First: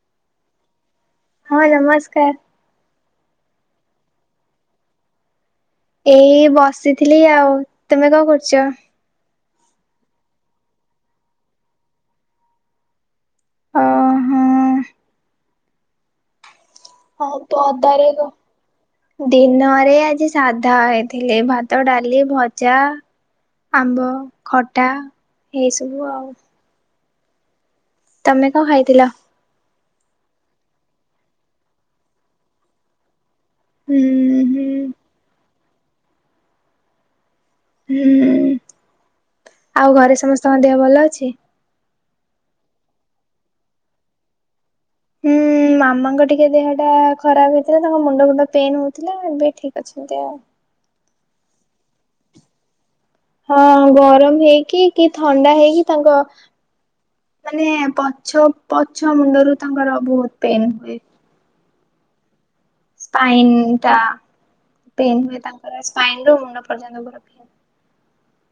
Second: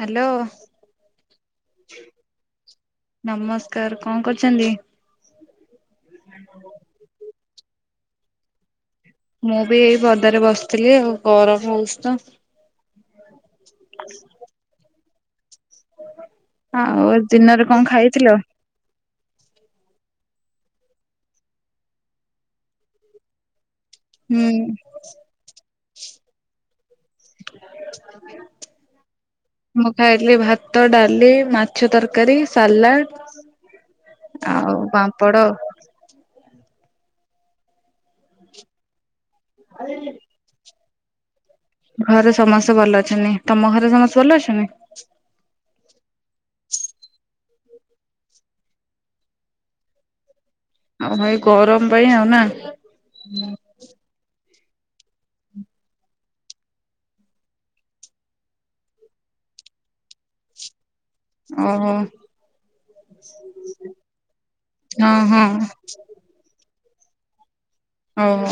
Hello. ହଁ ଆଜ୍ଞା ନମସ୍କାର। ନମସ୍କାର କଣ କରୁଛନ୍ତି‌? ଏଇ ବସିଥିଲି ଆଉ ତୁମେ କଣ କରୁଛ? ମୁଁ ବି ଏଇ ପଦାରେ ବସିଥିଲି ଆଉ ଗରମ ହଉଛି ତ। ଓହୋ। ଆଉ ହଁ ଦିନରେ କଣ ପଦାରେ ବ ଖାଇଥିଲ? ଦିନରେ ଆଜି ସାଧା ହେଇଥିଲେ ଭାତ ଡାଲି ଭଜା ଆମ୍ବ ଖଟା ଏଇ ସବୁ ଆଉ ହୁଁ। ତମେ କଣ ଖାଇଥିଲ? ମୁଁ ଖାଇଥିଲି ଭାତ, ଡାଲି, ମାଛ ତରକାରୀ, ହୁଁ ସାଲାଡ୍ ହୁଁ ଆଉ ପାମ୍ପଡ ଆଉ। ହୁଁ, ଆଉ ଘରେ ସମସ୍ତଙ୍କ ଦେହ ଭଲ ଅଛି? ଘରେ ସମସ୍ତେ ଭଲ ଅଛନ୍ତି। ତମ ଘରେ ସମସ୍ତେ ଭଲ ଅଛନ୍ତି? ହୁଁ, ମାମାଙ୍କ ଟିକେ ଦେହଟା ଖରାପ ହେଇଥିଲା ତାଙ୍କ ମୁଣ୍ଡ ଫୁଣ୍ଡ ପେନ୍ ହଉଥିଲା ଏବେ ଠିକ୍ ଅଛି। [unintelligible] ଅହ, ଏଇ ଗରମ ପାଇଁ ଆଉ ନା? ହଁ ଗରମ ହେଇକି କି ଥଣ୍ଡା ହେଇକି ତାଙ୍କ ମାନେ ପଛ, ପଛ ମୁଣ୍ଡରୁ ତାଙ୍କର ବୋହୁତ୍ ପେନ୍ ହୁଏ। ଓହୋ। ସ୍ପାଇନ୍ ଟା ହଁ ପେନ୍ ହୁଏ ହଁ ତାଙ୍କର ସ୍ପାଇନ୍ ରୁ ମୁଣ୍ଡ ପର୍ଯ୍ୟନ୍ତ। [unintelligible] ଓହୋ।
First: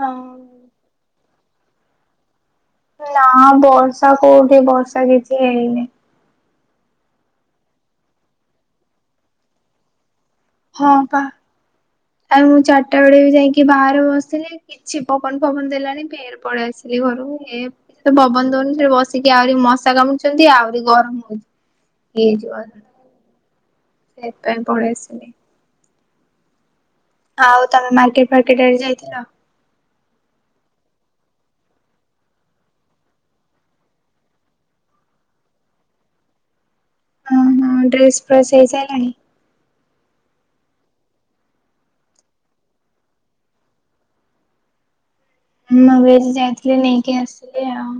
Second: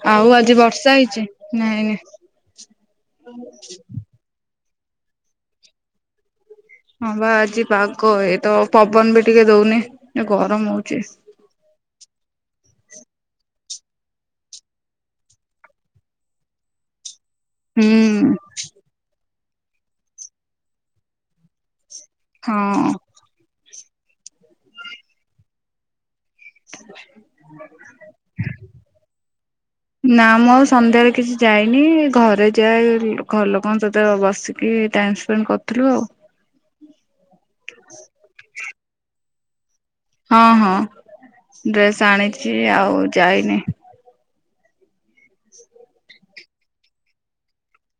ହଁ ଆଉ ଆଜି ବର୍ଷା ହେଇଚି ନା ହେଇନି? ନା ବର୍ଷା କୋଉଠି ବର୍ଷା କିଛି ହେଇନି। ହଁ ବା ଆଜି ପାଗ ଏ ତ ପବନ ବି ଟିକେ ଦଉନି। ଏ ଗରମ୍। ହଁ ପା, ଆଉ ମୁଁ ଚାରିଟା ବେଳେ ବି ଯାଇକି ବାହାରେ ବସିଥିଲି। କିଛି ପବନ ଫବନ ଦେଲାଣି ଫେରେ ପଲେଇ ଆସିଲି ଘରୁକୁ। ଏ କିଛି ତ ହୁଁ ପବନ ଦଉନି ଫେରେ ବସିକି ଆଉରି ମଶା କାମୁଡୁଚନ୍ତି ଆଉରି ଗରମ ହଉଚି। [unintelligible] ହଁ ସେଇଥିପାଇଁ ପଳେଇଆସିିଲି। [unintelligible] ଆଉ ତମେ ମାର୍କେଟ ଫାର୍କେଟ ଆଡେ ଯାଇଥିଲ? ନା ମୁଁ ଆଉ ସନ୍ଧ୍ୟାରେ କିଛି ଯାଇନି ଘରେ ଯାଏ ଘର ଲୋକଙ୍କ ସହିତ ବସି କି ଟାଇମ୍ ସ୍ପେଣ୍ଡ କରୁଥିଲୁ ଆଉ। ଅ ହଁ, ଡ୍ରେସ୍ ଫ୍ରେସ୍ ହେଇ ସାଇଲାଣି? ହଁ ହଁ, ଡ୍ରେସ୍ ଆଣିଚି ଆଉ ଯାଇନି। ମୁଁ ବି ଆଜି ଯାଇଥିଲି ନେଇକି ଆସିଲି ଆଉ।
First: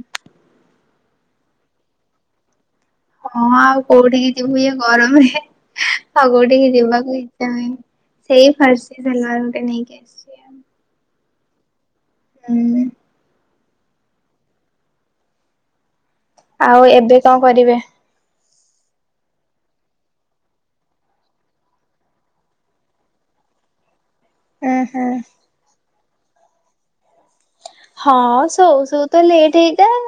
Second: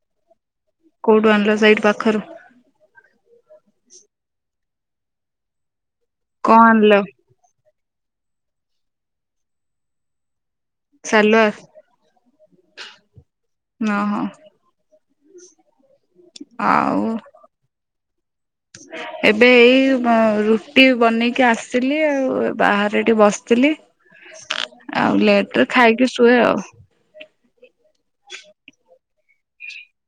କୋଉଠୁ ଆଣିଲ ସେଇଠି ପାଖରୁ? ହଁ ଆଉ କୋଉଠିକି ଯିବୁ ଇଏ ଗରମ ରେ ଆଉ କଣ କୋଉଠିକି ଆଣିଲ ଯିବାକୁ ଇ [unintelligible] ସାଲୁଆର୍? ହୁଁ। ନ ହଁ। ଆଉ ଏବେ କଣ କରିବେ? [unintelligible] ଏବେ ଏଇ ରୁଟି ବନେଇକି ଆସଥିଲି ଆଉ। ବାହାରେ ଏଇଠି ବସିଥିଲି। ଉଁ ହୁଁ ଆଉ ଲେଟେରେ ଖାଇକି ଶୁଏ ଆଉ। ହଁ ଶୋଉ ଶୋଉ ତ ଲେଟ୍ ହେଇଯାଏ ଆଉ,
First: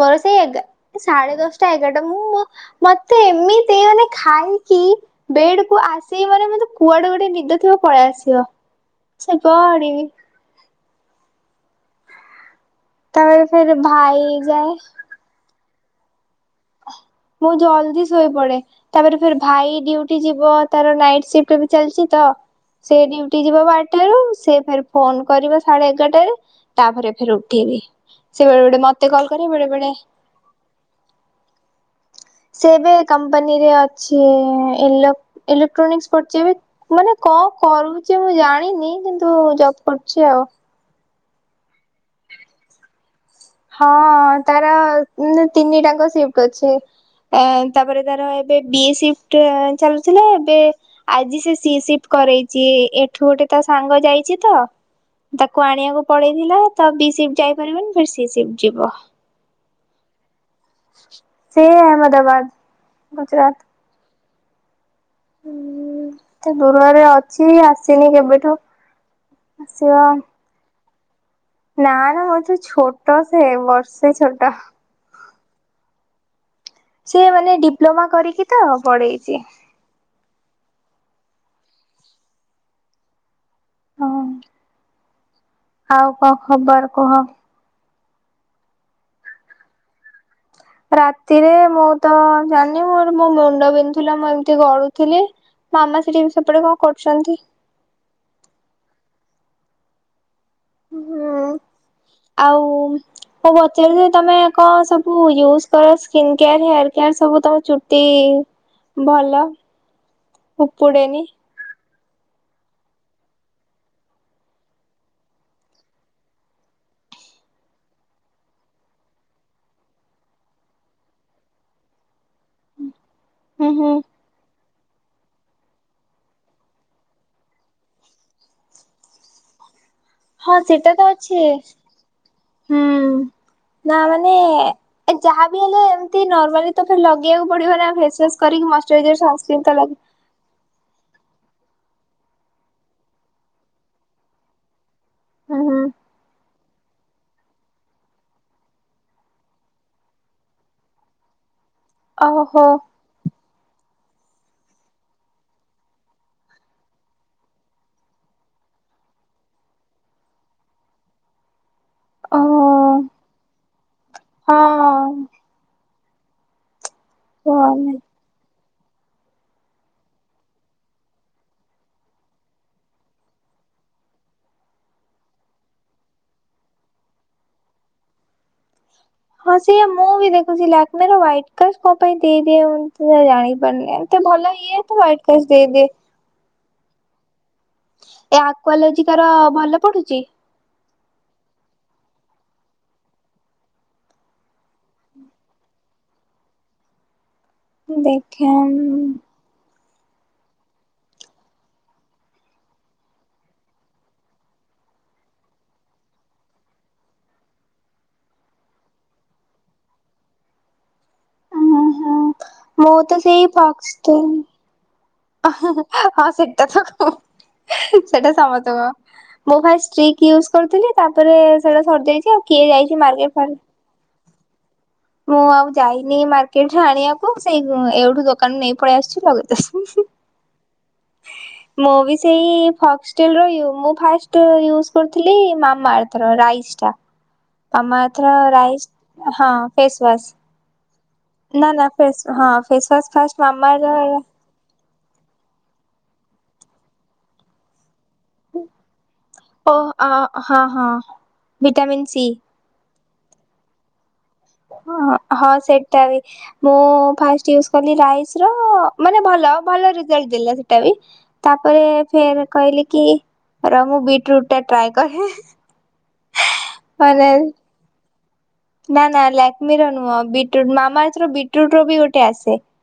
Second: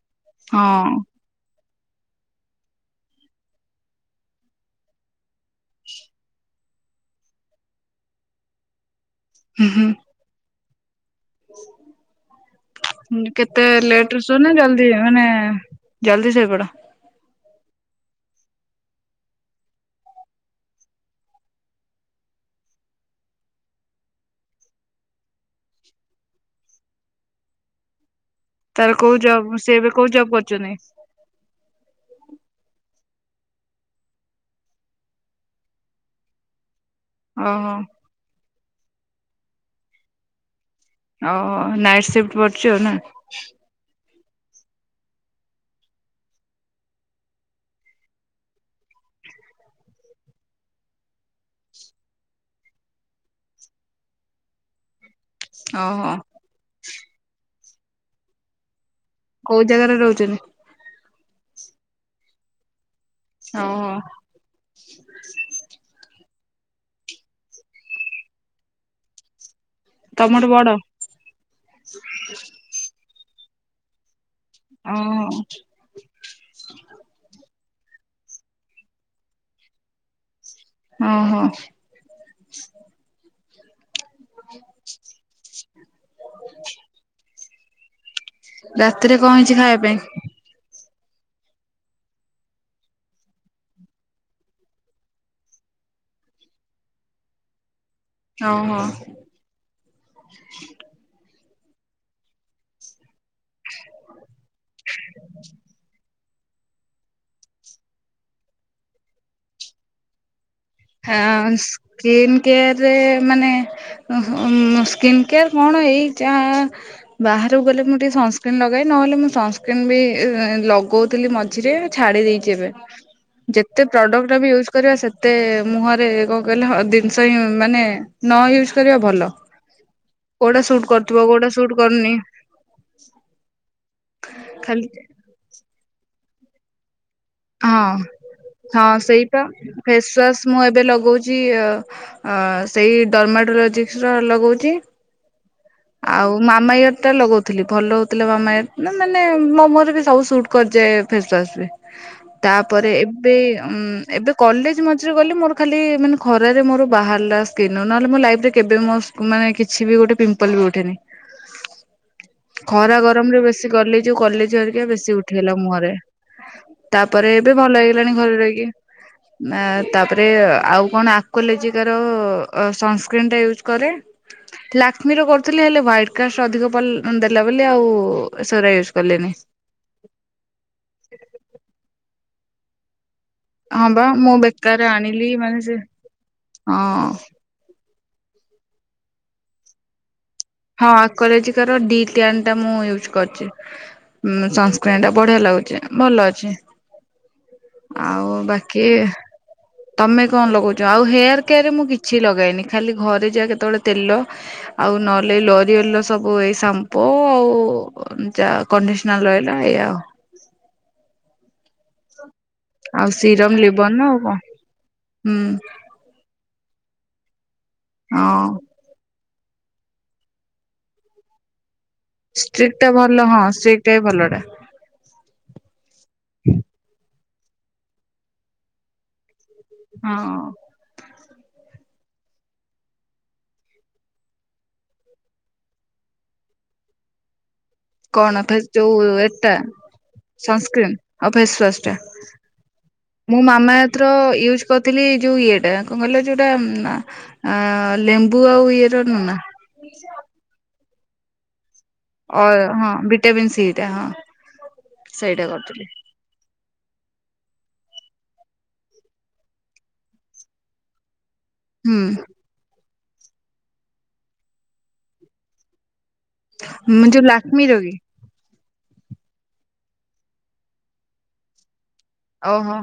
ମୋର ସେଇ ହଁ ଏଗାର ସାଡେ ଦଶ ଟା ଏଗାର ଟା, ମୁଁ ମତେ ଏମିତି ମାନେ ଖାଇକି ବେଡ୍ କୁ ଆସିବି ମାନେ ମତେ କୁଆଡେ ଗୋଟେ ନିଦ ଥିବ ପଳେଇ ଆସିବ। ଶୋଇ ହୁଁ ପଡ଼ିବି। ହୁଁ ତାପରେ କେତେ ଫେରେ ଲେଟେ ଭାଇ ରେ ଶୁଅ ନା ଯାଏ ଜଲଦି ମାନେ ଜଲଦି ଶୋଇ ପଡ଼? ମୁଁ ଜଲ୍ଦି ଶୋଇପଡେ। ତାପରେ ଫେରି ଭାଇ ଡିଉଟି ଯିବ ତାର ନାଇଟ୍ ସିଫ୍ଟ ବି ଚାଲିଚି ତ ସେ ଡୁଉଟି ଯିବ ବାରଟାରୁ ସେ ଫେରି ଫୋନ୍ କରିବ ସାଢେ ଏଗାରଟାରେ। ତାପରେ ଫେରି ଉଠେଇବି ସେ ବେଳେବେଳେ ମତେ କଲ୍ କରିବେ ବେଳେବେଳେ ଜବ୍ କରୁଚନ୍ତି। ସେ ଏବେ କମ୍ପାନୀରେ ଅଛି ଇଲେ ଇଲେକ୍ଟ୍ରୋନିକ୍ସ ପୁଛି ବି। ମାନେ କଣ ଓହୋ। କରୁଚି ମୁଁ ଜାଣିନି କିନ୍ତୁ ଜବ୍ କରୁଚି ଆଉ। ହ ନାଇଟ୍ ସିଫ୍ଟ କରୁଚି ଆଉ ନାଁ। ହଁ ତାର ତିନି ଟାଙ୍କ ସିଫ୍ଟ ଅଛି। ତାପରେ ତାର ଏବେ ବି ଏ ସିପ୍ ଟା ଚାଲୁଥିଲା ଏବେ ଆଜି ସେ ସି ସିଫ୍ କରେଇଚି ଏଠୁ ଗୋଟେ ତା ସାଙ୍ଗ ଯାଇଚି ତ। ତାକୁ ଆଣିବାକୁ ଓହୋ ପଳେଇଥିଲେ ତ ବି ସିଫ୍ଟ୍ ଯାଇପାରିବନି ଫୁଣି ସି ସିଫ୍ଟ୍ ଯିବ। କୋଉ ଜାଗାରେ ରହୁଚନ୍ତି? ସେ ଅହମଦାବାଦ ଗୁଜୁରାଟ୍। ହୁଁ। ହୁଁ ଏତେ ଦୂରରେ ଅଛି ଆସିନି କେବେଠୁ ଆସିବ। ତମଠୁ ବଡ଼। ନାଁ ନାଁ ମ ସେ ଛୋଟ ସେ ବର୍ଷେ ଛୋଟ। [unintelligible] ସେ ମାନେ ଡିପ୍ଲୋମା କରିକି ତ ପଢେଇଚି। ଓ ହୋ। ହଁ ଆଉ କଣ ଖବର କୁହ? ରାତିରେ କଣ ହେଇଚି ଖାଇବା ପାଇଁ? ରାତିରେ ମୁଁ ତ ଜାଣିନି ମୋର ମୋ ମୁଣ୍ଡ ବିନ୍ଧୁଥିଲା ମୁଁ ଏମିତି ଗଡୁଥିଲି। ମାମା ସେଠି ବି ସେପଟେ କଣ କରୁଚନ୍ତି। ଓହୋ। ହୁଁ ଆଉ ହ ବଚାର ତମେ କଣ ସବୁ ୟୁଜ୍ କରସ୍? ସ୍କିନ୍ ହେୟାର୍ ହେୟାର୍ କେୟାର୍ ସବୁ ତମ ଚୁଟି ଭଲ। ହଁ ଉପୁଡେନି ସ୍କିନ୍ କେୟାର୍ ରେ ମାନେ ଓହୋ ସ୍କିନ୍ କେୟାର କଣ ଏଇ ଯା ବାହାରକୁ ଗଲେ ମୁଁ ଟିକେ ସନସ୍କ୍ରିିନ ଲଗାଏ ନହେଲେ ମୁଁ ସନସ୍କ୍ରିନ ବି ଲଗଉଥିଲି ମ ମଝିରେ ଛାଡ଼ି ଦେଇଚି ଏବେ। ହୁଁ। ଯେତେ ହୁଁ ପ୍ରଡକ୍ଟ ବି ୟୁଜ୍ କରିବା ସେତେ ମୁହଁରେ କଣ କହିଲେ ଜିନିଷ ହିଁ ମାନେ ନ ୟୁଜ୍ କରିବା ଭଲ। ହଁ କୋଉଟା ସୁଟ୍ ସେଟା ତ କରୁଥିବ ଅଛି କୋଉଟା ସୁଟ୍ କରୁନି ହୁଁ ନାଁ ମାନେ ଖାଲି ଯାହାବି ହେଲେ ଏମିତି ନର୍ମାଲି ତ ଲଗେଇବାକୁ ପଡିବ ହଁ ନାଁ ଫେସୱାସ୍ କରିକି ହଁ ମସ୍କୁରାଇଯାର ସେଇପା ସନସ୍କ୍ରିନ୍ ତ ଲ ଫେସୱାସ୍ ମୁଁ ଏବେ ଲଗଉଚି ସେଇ ଡର୍ମାଟୋଲୋଜିକ୍ସ ର ଲଗାଉଚି। ହୁଁ ହୁଁ। ଆଉ ମାମା ୟାର ଟା ଲଗଉଥିଲି ଭଲ ହଉଥିଲା ମାମା ନାଁ ମାନେ ମୋମୋରେ ବି ସବୁ ସୁଟ୍। କରିଯାଏ ଫେସୱାସ ବି ଓହୋ ତାପରେ ଏ ଏବେ ଏବେ କଲେଜ ମଝିରେ ଗଲେ ମୋର ଖାଲି ମାନେ ଖରାରେ ମୋର ବାହାରିଲା। କିନୁ ନହେଲେ ମୋ ଲାଇଫ୍ ରେ କେବେ ମୋ ମାନେ କିଛି ବି ଗୋଟେ ପିମ୍ପଲ ବି ଉଠିନି। ଓ ଖରା ଗରମରେ ବେଶୀ ଗଲେ ଯୋଉ କଲେଜେ ହେରିକା ବେଶୀ ହଁ ଉଠିଗଲା ମୁହଁରେ। ତାପରେ ଏବେ ଭଲ କୁହନି। ହେଇଗଲାଣି ଘରେ ରହିକି। [inaudible] ନା ତାପରେ ଆଉ କଣ ଆକ୍ୱାଲୋଜିକାର ସନସ୍କ୍ରିନ୍ ଟା ୟୁଜ କରେ। ଲାକ୍ ଲାକ୍ମିର କରୁଥିଲି ହୁଆଇଟ୍ କାଷ୍ଟ ଅଧିକ ପ ଦେଲା ବୋଲି ଆଉ ସେଗୁଡା ୟୁଜ୍ କଲିନି। ହଁ ସେୟା ମୁଁ ବି ଦେଖୁଛି ଲାକ୍ମି ର ହୁଆଇଟ୍ କାଷ୍ଟ କଣ ପାଇଁ ଦେଇଦିଏ। ବ ହଁ ବା ଏତେ ମୁଁ ଭଲ ବେକାର ଇଏ ତ ହ୍ଵାଇଟ୍ ଆଣିଲି କାଷ୍ଟ ମାନେ ସେ ଦେଇଦିଏ। ହଁ ଏ ଆକ୍ୱାଲୋଜିକାର ଭଲ ପଢୁଛି। ହଁ ଆକ୍ଵଲୋଜିଟା ର ଦି ଟିୟାନ୍ ମୁଁ ୟୁଜ କରିଛି। ସନସ୍କ୍ରିନ୍ ଟା ବଢିଆ ଲାଗୁଚି ଭଲ ଅଛି। ଆଉ ଦେଖେ ବାକି ତମେ କଣ ଲଗଉଛ ଆଉ ହେୟାର କେୟାରରେ ମୁଁ କିଛି ଲଗାଏନି ଖାଲି ଘରେ ଯାହା କେତେବେଳେ ତେଲ ଆଉ ନ ଲରିଅଲ୍ ର ସବୁ ଏଇ ସାମ୍ପୁ ଆଉ ଯାହା କଣ୍ଡିସନର ରହିଲା ଏଇଆଉ ମଁ ଆଉ ତ ସେଇ ସିରମ ଲିବନ ଆଉ ପକ୍ସଟିନ୍ କଣ ହୁଁ [unintelligible] ହଁ ସେଟତ କ ସେଟା ହଁ ସମସ୍ତ କ ମୁଁ ଫାଷ୍ଟ୍ ଷ୍ଟିକ୍ ୟୁଜ କରିୁଥିଲି ତାପରେ ସେଟା ସରିଯା ଷ୍ଟ୍ରିକ୍ ଟା ଭଲ ହଁଷ୍ଟ୍ରିକ୍ ଟା ବି ଭଲ ଟା ମୁଁ ଆଉ ଯାଇନି ମାର୍କେଟରେ ଆଣିବାକୁ ସେଇ ଏଇଠୁ ଦୋକାନରୁ ନେଇ ପଳେଇ ଆସିଛି ଲଗେଇ ଦଉ ହଁ ମୁଁ ବି ସେଇ ଫକ୍ସଟେଲ୍ ର ମୁଁ ଫାଷ୍ଟ ୟୁଜ୍ କରୁଥିଲି ମାମାର୍ଥ ରାଇସ୍ ଟା [inaudible] ମାମାର୍ଥ ର କଣ ଫେସ୍ ରାଇସ୍ ଯୋଉ ହ ଏଟା ସନସ୍କ୍ରିନ୍ ଆଉ ପେସୱାଶ ନା ଫେସୱାସ ନା ଟା ଫେସ ହଁ ଫେସ୍ୱାୱାଶ ଫାଷ୍ଟ ମାମ କଥିଲି ଯୋଉ ଇଏଟା କଣ କହିଲ ଯୋଉଟା ଲେମ୍ବୁ ଆଉ ଇଏ ର ନୁହଁ ନା ଓ ହଁ ହଁ ଭିଟାମିନ୍ ସି ଅ ହଁ ଭିଟାମିନ୍ ସି ଟା ହଁ ହଁ ସେଇଟା ହଁ କରିଥିଲି। ସେଟା ବି ମୁଁ ଫାଷ୍ଟ ୟୁଜ୍ କଲି ରାଇସ୍ ର ମାନେ ଭଲ ଭଲ ରେଜଲ୍ଟ ଦେଲା ସେଟା ବି ତାପରେ ହୁଁ ଫେର୍ କହିଲି କି ର ମୁଁ ବ୍ରିଟ୍ ରୁଟ୍ ଟା ଟ୍ରାଏ କରେ ମୁଁ ମାନେ ଯୋଉ ଲାକ୍ମି ର କି ନା ନା ଲାକ୍ମିର ନୁହଁ ବ୍ରିଟ ରୁଟ୍ ମାମାର୍ଥ ର ବିଟ ରୁଟ୍ ର ବି ଗୋଟେ ଆସ ଓହୋ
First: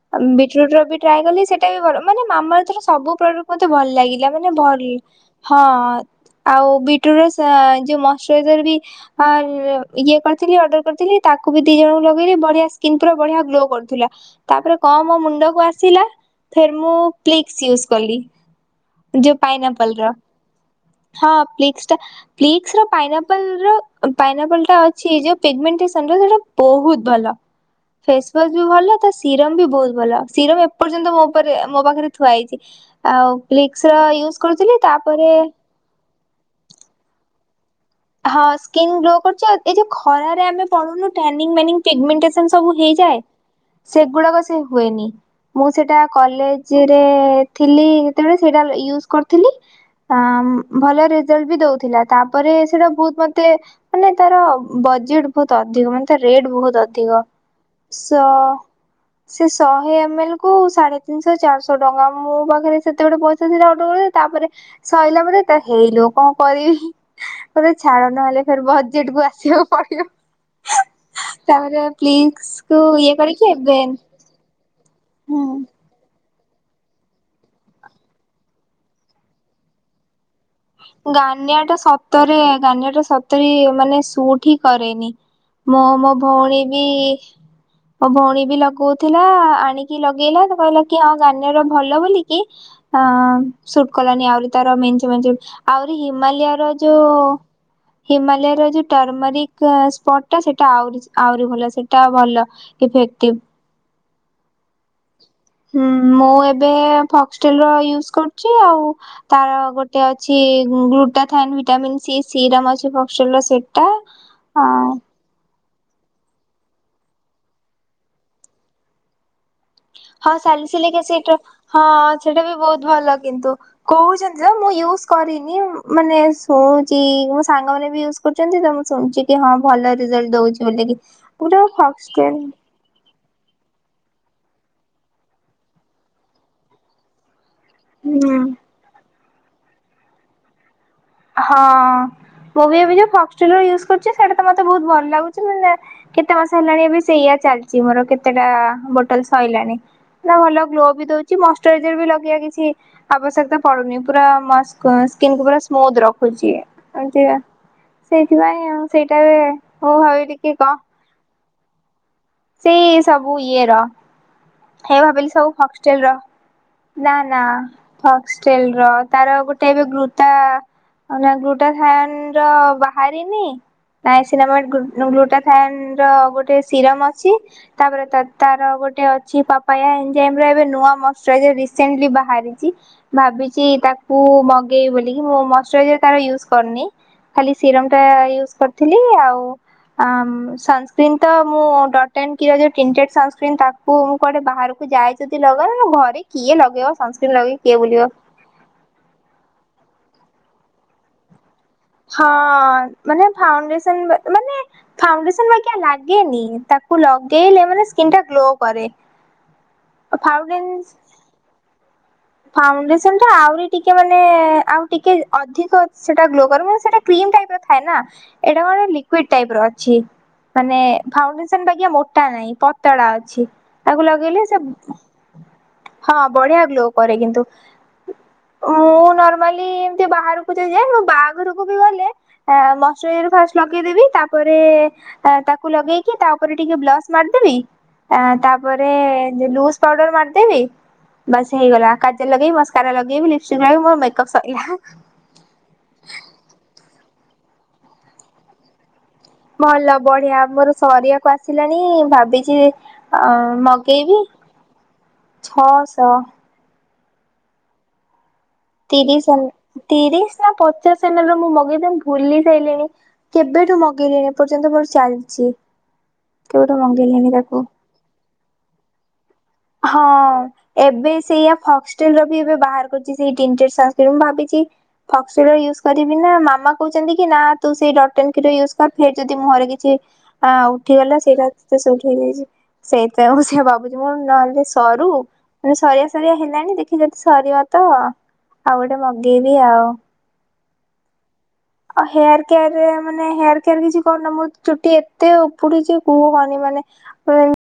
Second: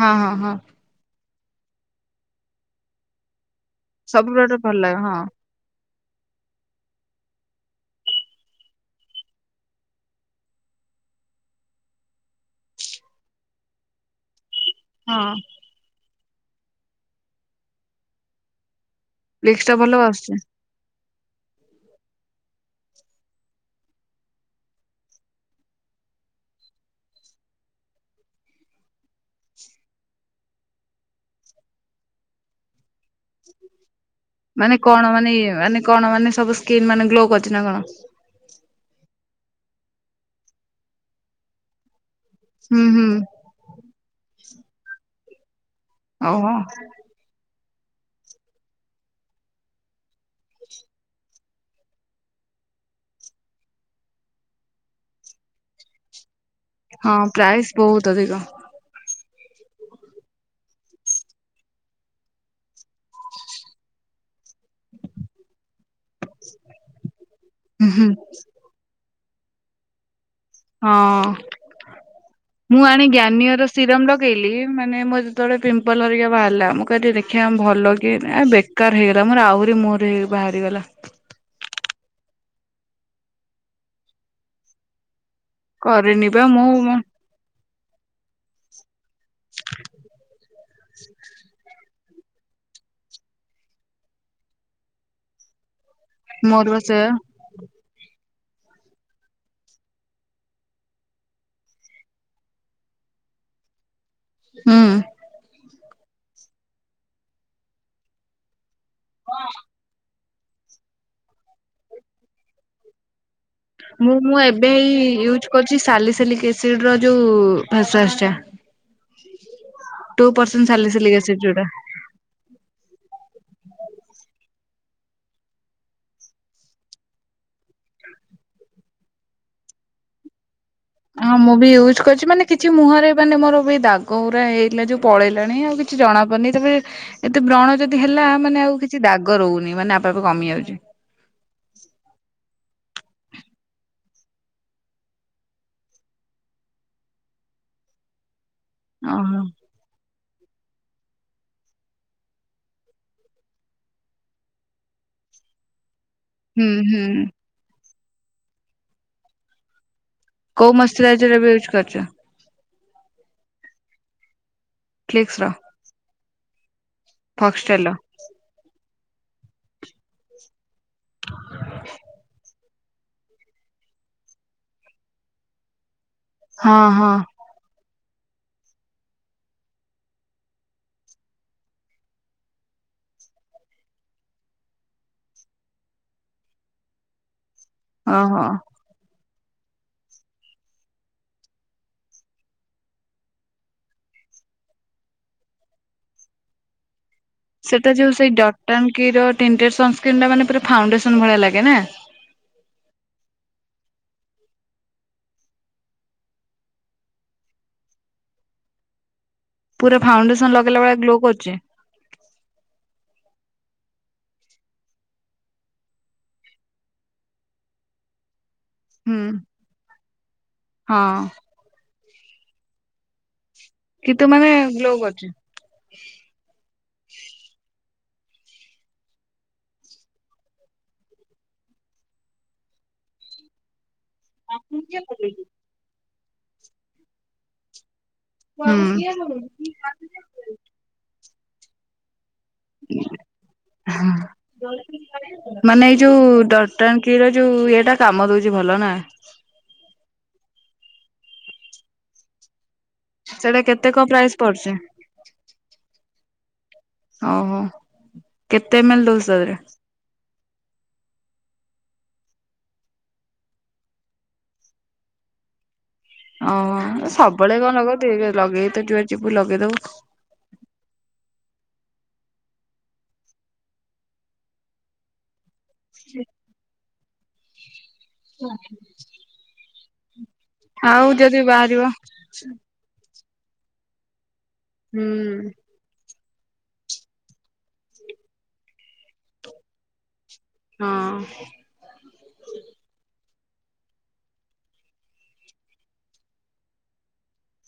ହଁ ହଁ ହଁ ବିଟ୍ ରୁଟ୍ ର ବି ଟ୍ରାଏ କଲି ସେଟା ବି ଭଲ ମାନେ ମାମାର୍ଥ ର ସବୁ ପ୍ରଡକ୍ଟ ମତେ ଭଲ ସବୁ ଲାଗିଲା ମାନେ ପ୍ରଡକ୍ଟ ଭଲ ଲାଗେ ହଁ ଆଉ ବିଟ୍ ର ଯୋଉ ମଶ୍ଚରାଇଜର ବି ଇଏ କରିଥିଲି ଅର୍ଡର କରିଥିଲି ତାକୁ ବି ଦି ଜଣଙ୍କୁ ଲଗେଇଲି ବଢିଆ ସ୍କିିନ୍ ପୁରା ବଢିଆ ଗ୍ଲୋ କରୁଥିଲା ତାପରେ କଣ ମୋ ହଁ ମୁଣ୍ଡକୁ ଆସିଲା ଫିର୍ ମୁଁ ପ୍ଲିକସ ୟୁଜ କଲି। ଯୋଉ ବ୍ଲିଚ ଟା ଭଲ ପାଇନାଆପଲ ର ଆସୁଛି। ହଁ ପ୍ଲିକ୍ସ ଟା ପ୍ଲିକ୍ସ ର ପାଇନାପଲ ର ପାଇନାପଲ ଟା ଅଛି ଯୋଉ ପିଗ୍ ମେଣ୍ଟସନ ର ସେଟା ବହୁତ୍ ଭଲ। ଫେସୱାସ ବି ଭଲ ତା ସିରମ ବି ବହୁତ୍ ଭଲ ସିରମ ଏପର୍ଯ୍ୟନ୍ତ ମୋ ଉପରେ ମୋ ପାଖରେ ଥୁଆ ହେଇଛି। ଆଉ ପ୍ଲିକ୍ସ ର ୟୁଜ୍ ମାନେ କରୁଥିଲି କଣ ତାପରେ ମାନେ ମାନେ କଣ ମାନେ ସବୁ ସ୍କିନ୍ ମାନେ ଗ୍ଲୋ କରିଛି ନା କଣ? ହଁ ସ୍କିନ୍ ଗ୍ଲୋ କରୁଛି ଆଉ ଏ ଯଉ ଖରାରେ ଆମେ ପଳଉନୁ ଟାଣିଂ ମାନିଂ ପିଗ୍ମେ ସେମିତି ସବୁ ହୁଁ ହୁଁ। ହେଇଯାଏ ସେଗୁଡାକ ସେ ହୁଏନି ମୁଁ ସେଇଟା ଓହୋ କଲେଜରେ ଥିଲି ଯେତେବେଳେ ସେଇଟା ୟୁଜ କରିଥିଲି। ଭଲ ରେଜଲଟ୍ ବି ଦୋଉଥିଲା ତାପରେ ସେଟା ବହୁତ ମତେ ମାନେ ତାର ବଜେଟ୍‌ ବହୁତ ଅଧିକ ମାନେ ତା ରେଟ୍ ବହୁତ ହଁ ଅଧିକ ପ୍ରାଇସ୍ ବହୁତ ସ ଅଧିକ ସେ ଶହେ ଏମଏଲ କୁ ସାଢେ ତିନିଶହ ଚାରିଶହ ଟଙ୍କା ମୋ ପାଖରେ ସେତେ ଗୋଟେ ପଇସା ସେଟ ଆଟେ ତାପରେ ସରିଲା ପରେ ତ ହେଇଲୋ କଣ କରିବି। ହୁଁ ହୁଁ ଛାଡ଼ ନହେଲେ ଫେରେ ବଜେଟ କୁ ଆସିବାକୁ ପଡିବ। ହଁ। ତାପରେ ପ୍ଲିଜ କୁ ଇଏ କରିକି ଏବେ ପିଇଲି ମାନେ ମୋର ହୁଁ ଯେତେବେଳେ ପିମ୍ପଲ ହେରିକା ବାହାରିଲା ମୁଁ କହିଲି ଦେଖି ଦେଖିଆଁ ଭଲ କି ବେକାର ହେଇଗଲା ମୋର ଆହୁରି ମୋର ହେଇ ବାହାରିଗଲା। ଗାନିଆଁ ଟା ସତରେ ଗାନିଆଁ ଟା ସତରେ ଇଏ ମାନେ ସୁଟ୍ ହିଁ କରେନି। ମୋ ମୋ କରିନି ବା ଭଉଣୀ ବି ମୁଁ ମୋ ଭଉଣୀ ବି ଲଗଉଥିଲା ଆଣିକି ଲଗେଇଲା ତ କହିଲା କି ଆଉ ଗାନିଆଁ ର ଭଲ ବୋଲିକି। ହଁ ସୁଟ୍ କଲାନି ଆହୁରି ତାର ମେନ୍ଞ୍ଚେ ମେଞ୍ଚେ ଆହୁରି ହିମାଳୟ ମୋର ର ବା ସେୟା ଯୋଉ ହିମାଲୟର ଯୋଉ ଟର୍ମରିକ ସ୍ପଟ ଟା ସେଟା ଆହୁରି ଆହୁରି ଭଲ ସେଇଟା ଭଲ। ଇଫେକ୍ଟିଭ। ହୁଁ। ହୁଁ ମୁଁ ଏବେ ଫକ୍ସଟେଲ ର ୟୁଜ୍‌ କରୁଛି ଆଉ ତାର ଗୋଟେ ଅ ଅଛି ଗ୍ଲୁଟାଥାଇନ୍ ଭିଟାମିନ୍ ସି ସିରମ୍ ଅଛି ଫସଲ ସି ମୁଁ ମୁଁ ଏବେ ହେଇ ୟୁଜ୍ କରୁଛି ସାଲିସିଲିକ୍ ଏସିଡ୍‌ ର ଯୋଉ ଫେସ୍‌ୱାସ ଟା। ଟୁ ହଁ ପରସେଣ୍ଟ ସାଲିସିଲିକ୍ ଏସିଡ୍‌ ର ଏସିଡ ଯୋଉଟା। ହଁ ସେଇଟା ବହୁତ ଭଲ କିନ୍ତୁ। କହୁଛନ୍ତି ତ ମୁଁ ୟୁଜ୍‌ କରିନି ମାନେ ଶୁଣୁଛି ମୋ ସାଙ୍ଗ ମାନେ ବି ୟୁଜ୍‌ କରୁଛନ୍ତି ତ ମୁଁ ଶୁଣିୁଛି କି ହଁ ଭଲ ରେଜଲ୍ଟ ଦଉଛି ବୋଲି କି। ହଁ ମୁଁ ବି ୟୁଜ୍ କରିଛି ମାନେ କି କିଛି ମୁହଁରେ ମାନେ ମୋର ବି ଦାଗ ଗୁରା ହେଇଥିଲା ଯୋଉ ପଳେଇଲାଣି ଆଉ କିଛି ଜଣା ପଡୁନି। ତାପରେ ଏତେ ବ୍ରଣ ଯଦି ହେଲା ହୁଁ। ମାନେ ଆଉ କିଛି ଦାଗ ରହୁନି ମାନେ ଆପେ ଆପେ କମି ଯାଉଛି। ହଁ ମୁଁ ବି ଏବେ ଯୋଉ ଫରଚୁନୁ ୟୁଜ୍‌ କରୁଛି ସେଇଟା ତ ମତେ ବହୁତ ଭଲ ଲାଗୁଛି ମାନେ କେତେ ମାସ ହେଲାଣି ଏବେ ସେଇଆ ଚାଲିଛି ମୋର କେତେଟା ବୋଟଲ ଓହୋ ସଇଲାଣି। ନା ଭଲ ଗ୍ଲୋ ବି ଦଉଛି ମସଷ୍ଟାଇଜର ବି ଲଗେଇବା କିଛି ଆବଶ୍ୟକତା ପଡୁନି ପୁରା ମାସ୍ ସ୍କିନକୁ ପୁରା ସ୍ମୁଦ୍ ରଖୁଛିି। ହୁଁ ହୁଁ କୋଉ ମସୁରାଇଜର ଏବେ ୟୁଜ୍ କରିଛ? ସେଇ ସବୁ ଇଏ ର ହେ ଭାବିଲି ଫ୍ଲିକ୍ସ ର ସବୁ ହଷ୍ଟେଲ ର ନା ନା ଫକ୍ସଟେଲ ର ଥ ଷ୍ଟେଲେ ର ତାର ଗୋଟେ ଏବେ ଗୁତା ମାନେ ଗୃତା ହାଣ୍ଡ ର ବା ଖାରିନି। ହଁ ହଁ ତାପରେ ତା ତାର ଗୋଟେ ଅ ଛି ପାପେୟା ଏମିତି ଟାଇମ୍ ରେ ନୂଆ ମସ୍‌ ରାଇଜର ରସେଣ୍ଟି ବାହାରିଛି। ଭାବିଛି ତାକୁ ମଗେଇବି ବୋଳିକି ମୁଁ ମଶ୍ଚରାଇଜର ତାର ୟୁଜ୍ କରୁନି। ଖାଲି ସିରମ୍ ଟା ଓହୋ। ୟୁଜ୍‌ କରିଥିଲି ଆଉ ଆ ସନସ୍କିନି ତ ମୁଁ ଡ଼ଟଇଂନି କିଅର ପ୍ରିଣ୍ଟେଡ୍ ସନ୍ ସ୍କିନ ତା କୁ ମୁଁ କୁଆଡେ ବାହାରକୁ ଯାଏ ଯଦି ଲଗାଏ ମୁଁ ଘରେ କିଏ ଲଗେଇବ। ସନସ୍କିନ୍ ଲଗେଇ କିଏ ସେଟା ବୁଲିବ। ଯୋଉ ସେଇ ଡଟଟଙ୍କିର ଟେଣ୍ଟର ସଂସ୍କ୍ରିନ ଟା ମାନେ ପୁରା ଫାଉଣ୍ଡେସନ ଭଳିଆ ଲାଗେ ନା। ହଁ ମାନେ ଫାଉଣ୍ଡସନ ମାନେ ଫାଉଣ୍ଡେସନ ବାଗିଆ ଲାଗେନି ତାକୁ ଲଗେଇଲେ ମାନେ ସ୍କିନି ଟା ଗ୍ଲୋ କରେ। ପୁରା ଫାଉଣ୍ଡେସନ ଲଗେଇଲା ବଳିଆ ଗ୍ଲୋ କରୁଛି। ଫାଉଣ୍ଡେସନ ଟା ଆଉରି ଟିକେ ମାନେ ଆଉ ଟିକେ ଅଧିକ ସେଟା ଗ୍ଲୋ କରେ ମାନେ ସେଟା କ୍ରିମ ଟାଇପ ର ଥାଏ ନା ଏଟା ଗୋଟେ ହୁଁ। ଲିକୁଇଡି ଟାଇପ ର ଅଛି ମାନେ ହଁ ଫାଉଣ୍ଡେସ [inaudible] ବାଗିଆ ମୋଟା ନାହିଁ ପତଳା ଅଛି ତାକୁ କିନ୍ତୁ ଲଗେଇଲେ ମାନେ ସେ ଗ୍ଲୋ କରୁଛି ହଁ ବଢିଆ ଗ୍ଲୋ କରେ କିନ୍ତୁ। ମୁଁ ନର୍ମାଲି ଏମତି ବାହାରକୁ ଯୋଉ ଯାଏ ବାହାଘରକୁ ବି ଗଲେ ଆ ମସୁରାଇଜର ଫାଷ୍ଟ ଲଗେଇଦେବି ତା ତାପରେ ତାକୁ ଲଗେଇକି ତା ଉପରେ ଟିକେ ବ୍ଲସ ମାରିଦେବି ଆ ହୁଁ। ତାପରେ ମାନେ ଲୁଜ ପାଉଡର ମାରିଦେବି। ବାସ୍ ହେଇଗଲା କାଜଲ ଲଗେଇବି ମସକାରା ଲଗେଇବି ଲିପଷ୍ଟିକ୍ ଲଗେଇବି ମୋର ମେକ୍ଅପ୍ ସଇଲା। ମାନେ ଏଇ ଯୋଉ ଡଟଟାଙ୍କି ର ଯୋଉ ଇଏଟା କାମ ଦଉଛି ଭଲ ନା? ଭଲ ବଢିଆ ମୋର ସରିବାକୁ ଆସିଲାଣି ଭାବିଛି ଅ ସେଇଟା କେତେ କଣ ମଗେଇବି ପ୍ରାଇସ୍ ପଡୁଛି ଛଅଶହ ଓ ହୋ। ତିରିଶ ଏମ ତିରିଶ ନା ପଚାଶ ଏମ୍ ଏଲ୍ ର ମୁଁ ମଗେଇବି [inaudible] ଭୁଲି ସାଇଲିିଣି। କେବେଠୁ ମଗେଇଲିଣି ଏପର୍ଯ୍ୟନ୍ତ ମୋର ଚାଲିଛି। କେବେଠୁ ଓହୋ ମଗେଇଲିଣି ସବୁବେଳେ ତାକୁ। କଣ ଲଗେଇବୁ ଦି ଲଗେଇକି ତ ଯୁଆଡେ ଯିବୁ ଲଗେଇଦବୁ। ହଁ ଏବେ ସେଇୟା ଫକ୍ସଟେଲ ର ବି ଏବେ ବାହାର କରଛି ସେଇ ଟିଣ୍ଟେସା କ୍ରିମ ମୁଁ ଭାବିଛି ଫକ୍ସଟେଲ ର ୟୁଜ କରିବି ନା ମାମା କହୁଛନ୍ତି କି ନା ତୁ ସେଇ ଡଟେନକୀର ୟୁଜ୍ କର। ଫେର ଯଦି ମୁହଁରେ କିଛି ଅ ଆଉ ଉଠିଗଲା ଯଦି ସେଇଟା ତତେ ବାହାରିବ ସୁଟ୍ ହେଇଯାଇଛି। ସେଇଥିପାଇ ମୁଁ ସେୟା ଭାବୁଛି ମୁଁ ନହେଲେ ସରୁ ମାନେ ସରିିବା ସରିଆ ହେଲାଣି ଦେଖି ଯଦି ସରିବ ତ ଆଉ ଗୋଟେ ମଗେଇବି ଆଉ। ହୁଁ। ଆଉ ହେୟାର କେୟାର ରେ ମାନେ ହେୟାର କେୟାର କିଛି କରୁନ ମୋ ଚୁଟି ଏତେ ଉପୁଡିଛି କୁହନି ମାନେ [unintelligible]